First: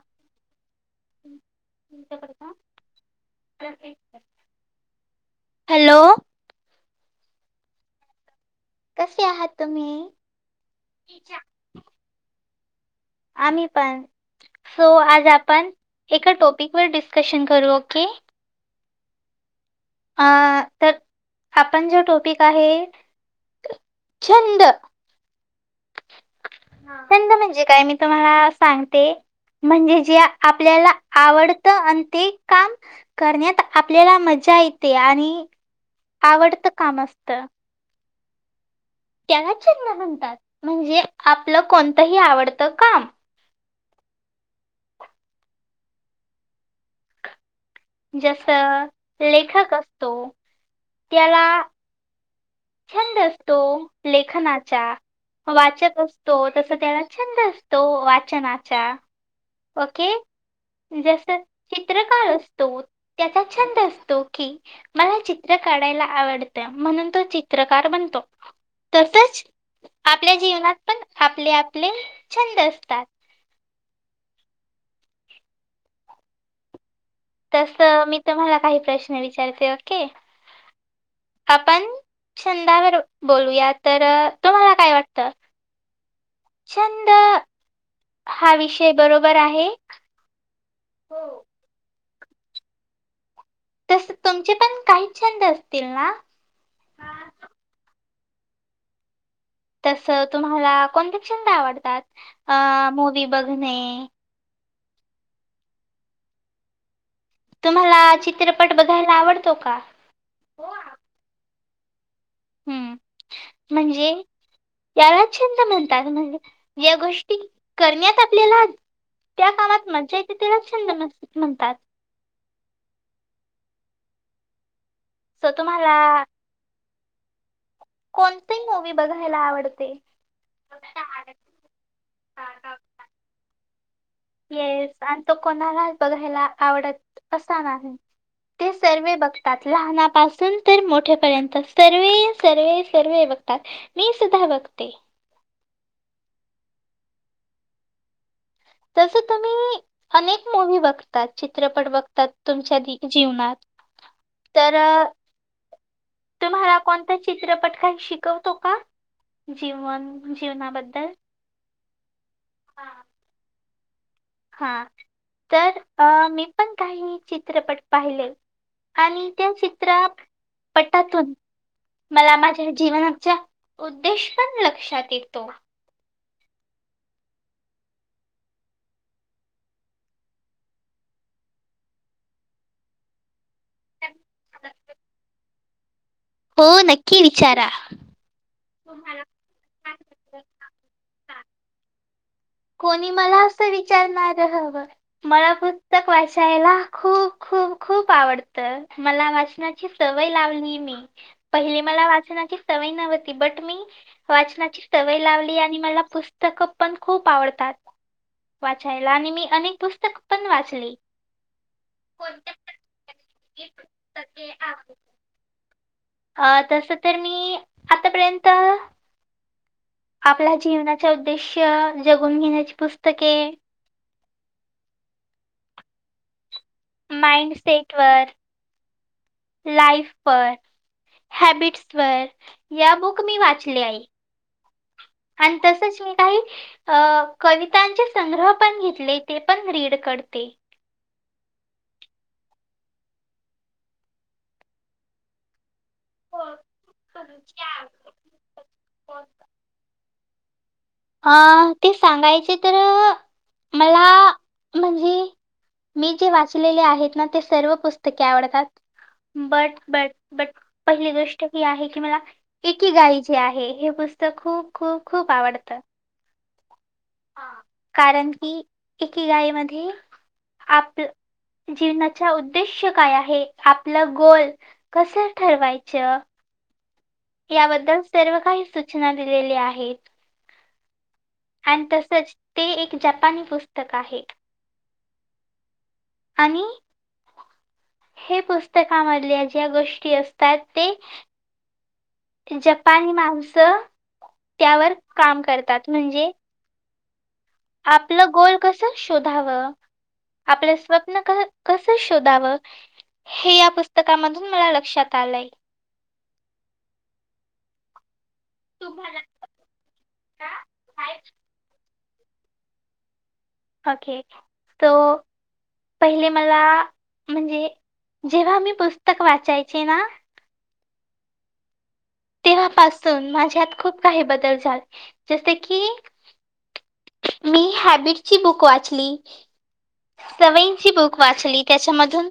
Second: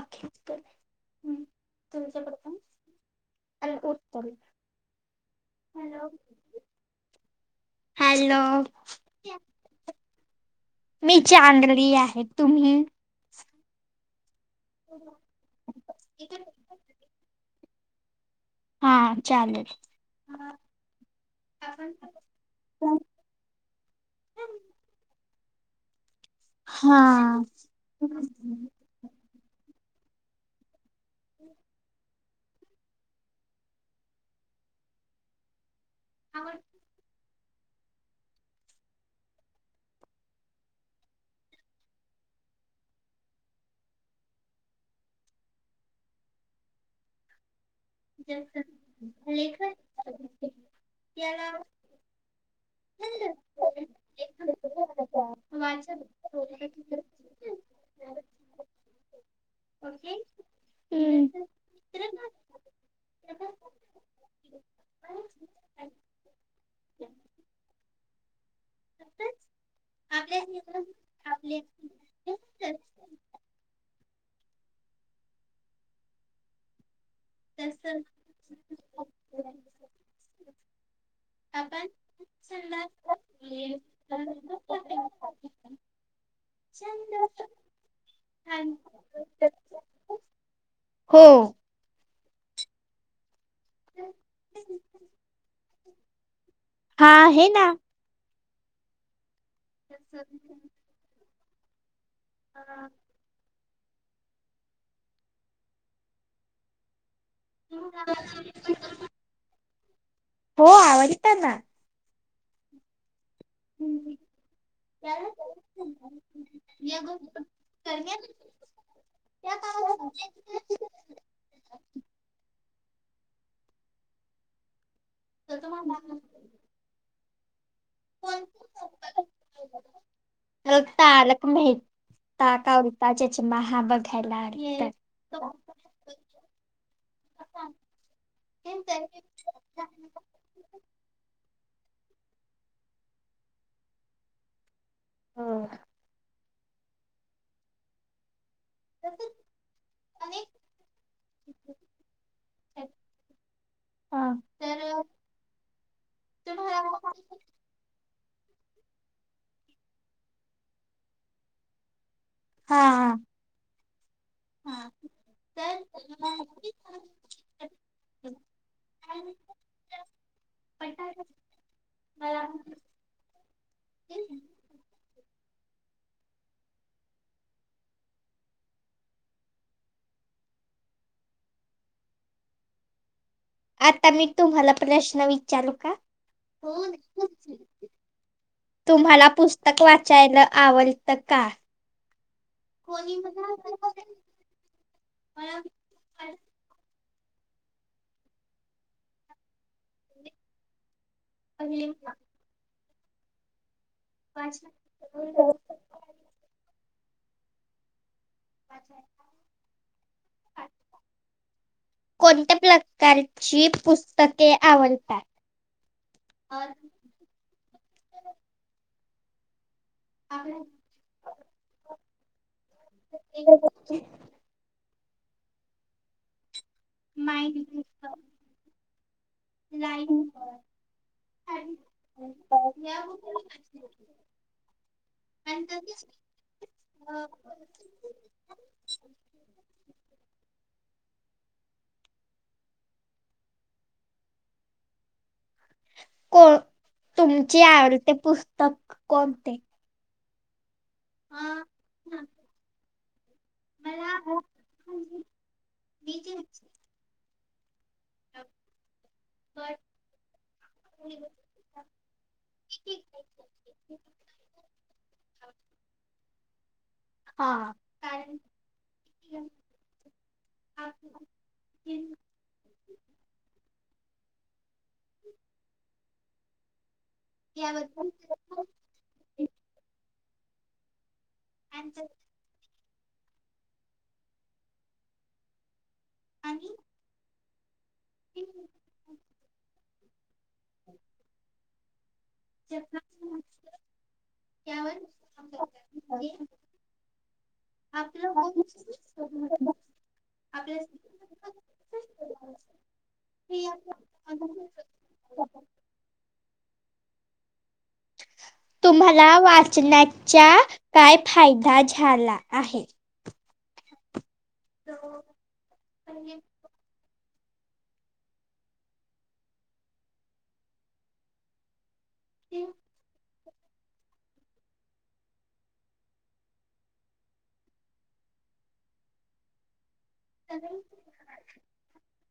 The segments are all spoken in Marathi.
आखेच कर हम्म तुमच्या कडे पण हॅलो हॅलो हॅलो, कसे आहात तुम्ही मी चांगली आहेत. तुम्ही आम्ही पण. सो आज आपण एका टॉपिकवर डिस्कशन करू ओके. हा चालेल. अ तर आपण जो टॉपिक आहे छंद छंद म्हणजे काय मी तुम्हाला सांग ते म्हणजे जे आपल्याला आवडत आणि ते काम करण्यात आपल्याला मजा येते. आणि आवडत काम असत. त त्याला छंद म्हणतात. म्हणजे आपल कोणतही आवडत काम. जस लेखक असतो, त्याला छंद असतो लेखनाचा. वाचक असतो तस त्याला छंद असतो वाचनाचा. ओके जस चित्रकार असतो. त्याचा छंद असतो की, मला चित्र काढायला आवडतं, म्हणून तो चित्रकार बनतो. तसच आपल्या जीवनात पण आपले आपले छंद असतात. तस मी तुम्हाला काही प्रश्न विचारते ओके आपण- छंदावर बोलूया तर तुम्हाला काय वाटतं? छंद हा विषय बरोबर आहे? हो तस तुमचे पण काही छंद असतील ना? हा आहे ना. तसं तुम्हाला कोणते छंद आवडतात अ मूवी बघणे? तुम्हाला चित्रपट बघायला आवडतो का? हो आवडतात ना. हम्म म्हणजे. याला छंद म्हणतात, म्हणजे या गोष्टी करण्यात आपल्याला- त्या कामात मज्जा येते त्याला छंद नस म्हणतात. सो तुम्हाला- कोणती मूवी बघायला आवडते? मला तारक मेहता का उल्टा चच्मा हा बघ- येस आणि तो कोणालाच बघायला आवडत असा ना. ते सर्व बघ- घतात लहानापासून तर मोठेपर्यंत सर्वे सर्वे सर्वे बघतात. मी सुद्धा बघते. हा त तसं ते [inaudible] तुम्ही अनेक मूवी बघतात चित्रपट बघतात तुमच्या जीवनात- अ तर तुम्हाला कोणता चित्रपट काही शिकवतो का? जीवन जीवनाबद्दल, हा हा हा तर मी पण- काही चित्रपट पाहिले आणि त्या चित्रपटातून- मला माझ्या जीवनाच्या उद्देश पण लक्षात येतो. आता मी तुम्हाला प्रश्न विचारू का? हो नक्की विचारा. तुम्हाला पुस्तक वाचायला आवडतं का? कोणी मला असं विचारणार हवं, मला पुस्तक वाचायला- खूप खूप खूप आवडतं मला वाचनाची सवय लावली मी. पहिली मला वाचनाची सवय नव्हती, बट मी वाचनाची सवय लावली आणि मला पुस्त- पुस्तक पन खूप आवडतात. वाचायला आणि मी अनेक पुस्तक पण वाचली. कोणत्या प्रकारची पुस्तके आवडतात? अ तस तर मी आतापर्यंत- आपल्या जीवनाच्या उद्देश्य जगून घेहण्याची पुस्तके- ह [inaudible] माइंडसेट वर, लाईफ पर हॅबिट्स वर या बुक मी वाचले आहे आणि तसच मी काही अ कवितांचे संग्रह पण घेतलेत ते पण रीड करते को तुमची आवडते पुस्तक कोणते अ ते सांगायचे तर मला म्हणजे मी जे वाचलेले आहेत ना ते सर्व पु स्तके काय आवडतात बट बट बट पहिली गोष्ट ही आहे की मला एकी गाईचे आहे हे पुस्तक खूप खूप खूप आवडतं हा कारण की एकी गाईमध्ये आप जीवनाच्या उ उद्देश्य काय आहे आपलं गोल कसं ठरवायचं याबद्दल सर्व काही सूचना दिलेली आहेत आणि तसच ते एक जपानी पुस्तक आहे आणि हे पुस्तकामधल्या ज्या गोष्टी असतात ते जपानी माणसं त्यावर काम करतात म्हणजे आपलं गोल कसं शोधावं आपलं स्वप्न क कस शोधावं हे या पुस्तकामधून मला लक्षात आलयं तुम्हाला वाचण्याचा काय फायदा झाला आहे ओके तो पहिले मला म्हणजे जेव्हा मी पुस्तक वाचायचे ना तेव्हापासून माझ्यात खूप काही बदल झाल जसे की मी हॅबिटची बुक वाचली सवयींची बुक वाचली त्याच्यामधून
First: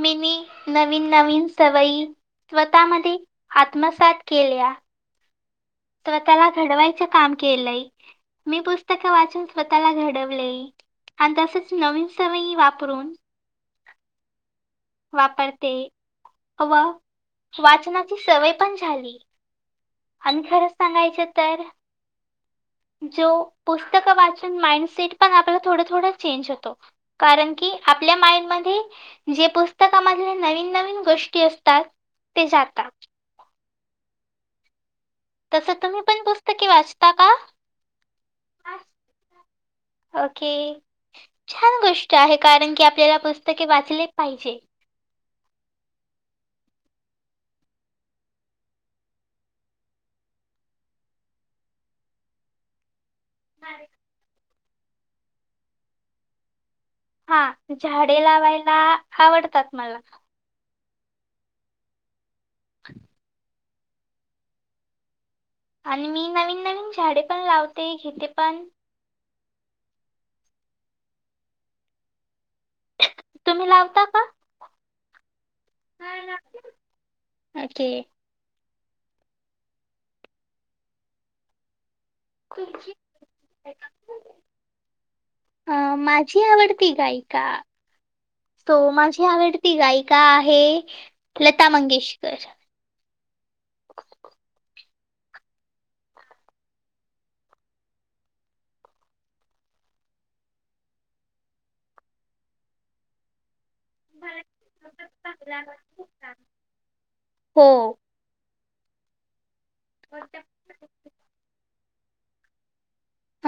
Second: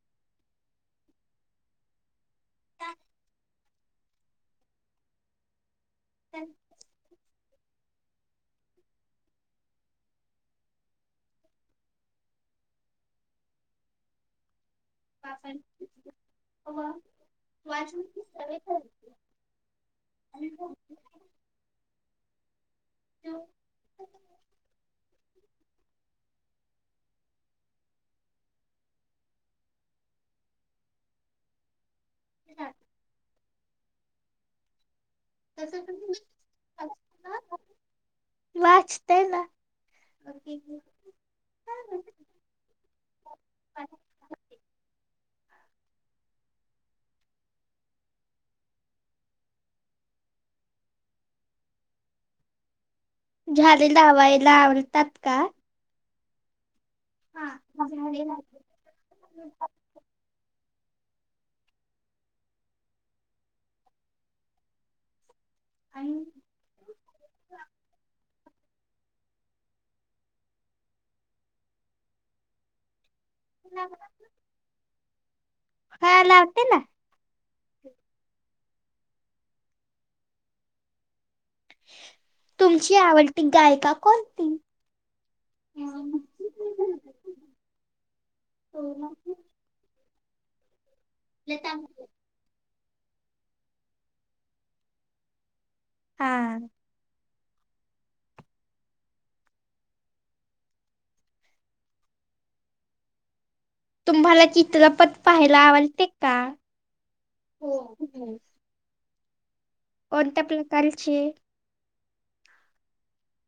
मीनी नवीन नवीन सवयी स्वतःमध्ये आत्मसात केल्या स्वतःला घडवायचं काम केलंय मी पुस्तक वाचून स्वतःला घडवलयं हा तसचं नवीन सवयी वापरून वापरते व वाचनाची सवय पण झाली आणि खरंच सांगायच तर जो पुस्तकं वाचून माइंडसेट पण आपला थोडं थोडं चेंज होतो कारण की आपल्या माइंड मध्ये जे पुस्तकामध्ये नवीन नवीन गोष्टी असतात ते जाता तसं तुम्ही पण [unintelligible] पुस्तके वाचता का [inaudible] अच ते ना ओके छान गोष्ट आहे कारण की आपल्याला पुस्तके वाचलेचं पाहिजे झाडे लावायला आवडतात का हा झाडे लावायला आवडतात मला [inaudible] आणि मी नवीन नवीन झाडे पण लावते घेते पण तुम्ही लावता [inaudible] का हा लावते ना ओके तुमची आवडती गायिका कोणती अ माझी आवडती गायिका तो माझी आवड ती गायिका आहे लता मंगेशकर. [inaudible] हा तुम्हाला चित्रपट पाहायला आवडते का? हो कोणत्या प्रकारची?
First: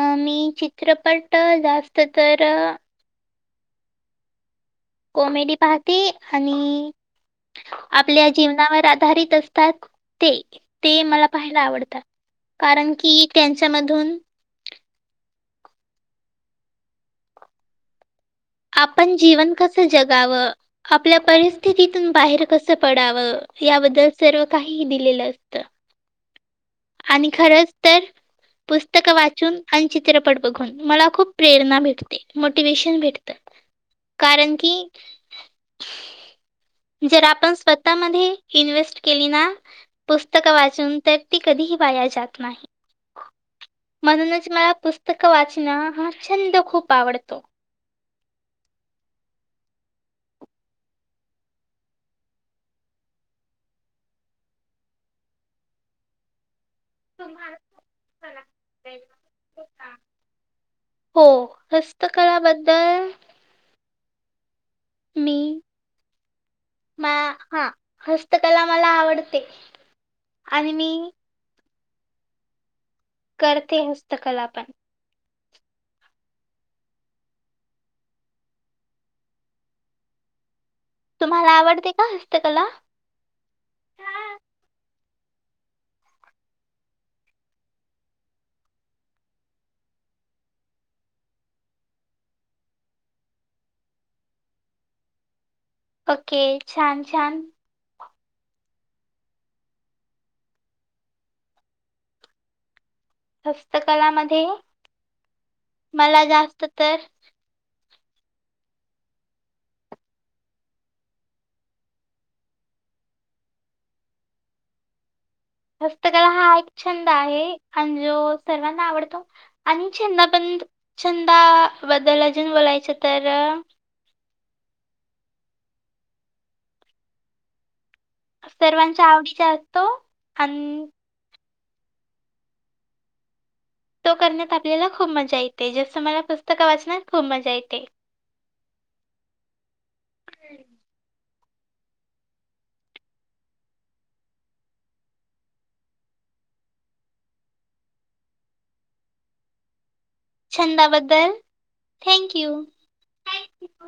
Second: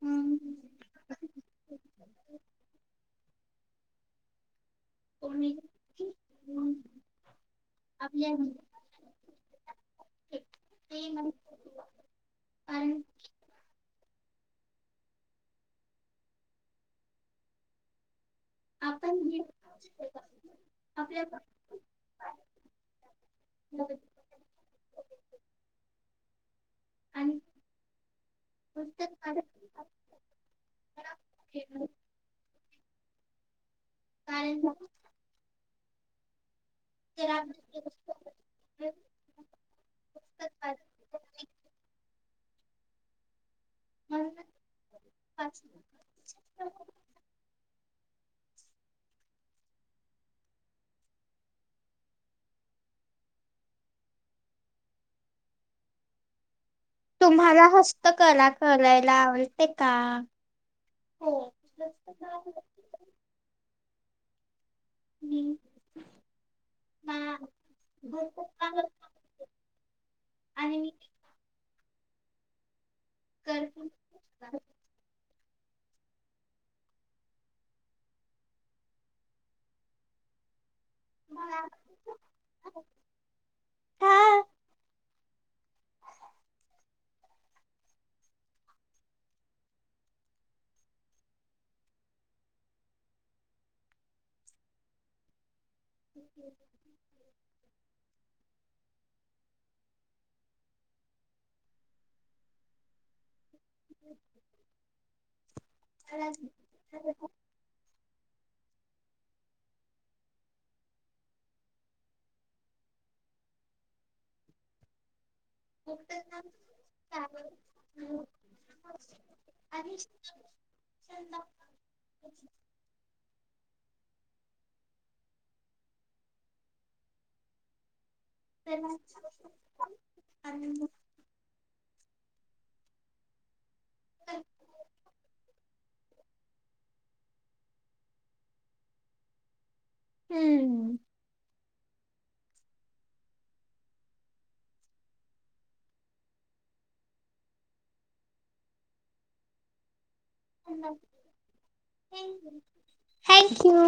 अ मी चित्रपट जास्त तर कॉमेडी पाहते आणि आपल्या जीवनावर आधारित असतात ते ते मला पाहायला आवडतात. कारण की त्यांच्यामधून आपण जीवन कसं जगावं आपल्या परिस्थितीतून बाहेर कसं पडावं याबद्दल सर्व काहीही दिलेलं असतं. आणि खरंच तर पुस्तकं वाचून आणि चित्रपट बघून मला खूप प्रेरणा भेटते. मोटिवेशन भेटतं कारण की जर आपण स्वतःमध्ये इन्व्हेस्ट केली ना पुस्तकं वाचून तर ते कधीही वाया जात नाही. म्हणूनच मला पुस्तक वाचण हा छंद खूप आवडतो. तुम्हाला हस्तकला करायला आवडते का? हो हस्तकला बद्दल हम्म मग हा हस्तकला मला आवडते आणि मी करते हस्तकला पण. तुम्हाला आवडते का हस्तकला? हा ओके छान छान. हस्तकलामध्ये मला जास्त तर हस्तकला हा एक छंद आहे आणि जो सर्वांना आवडतो. आणि छंद बंद छंदा बदल अजून बोलायचं तर सर्वांचा आवडीचा असतो आणि तो करण्यात आपल्याला खूप मजा येते जसं मला पुस्तक वाचण्यात खूप मजा येते. हम्म छंदाबद्दल थँक यू. Thank you.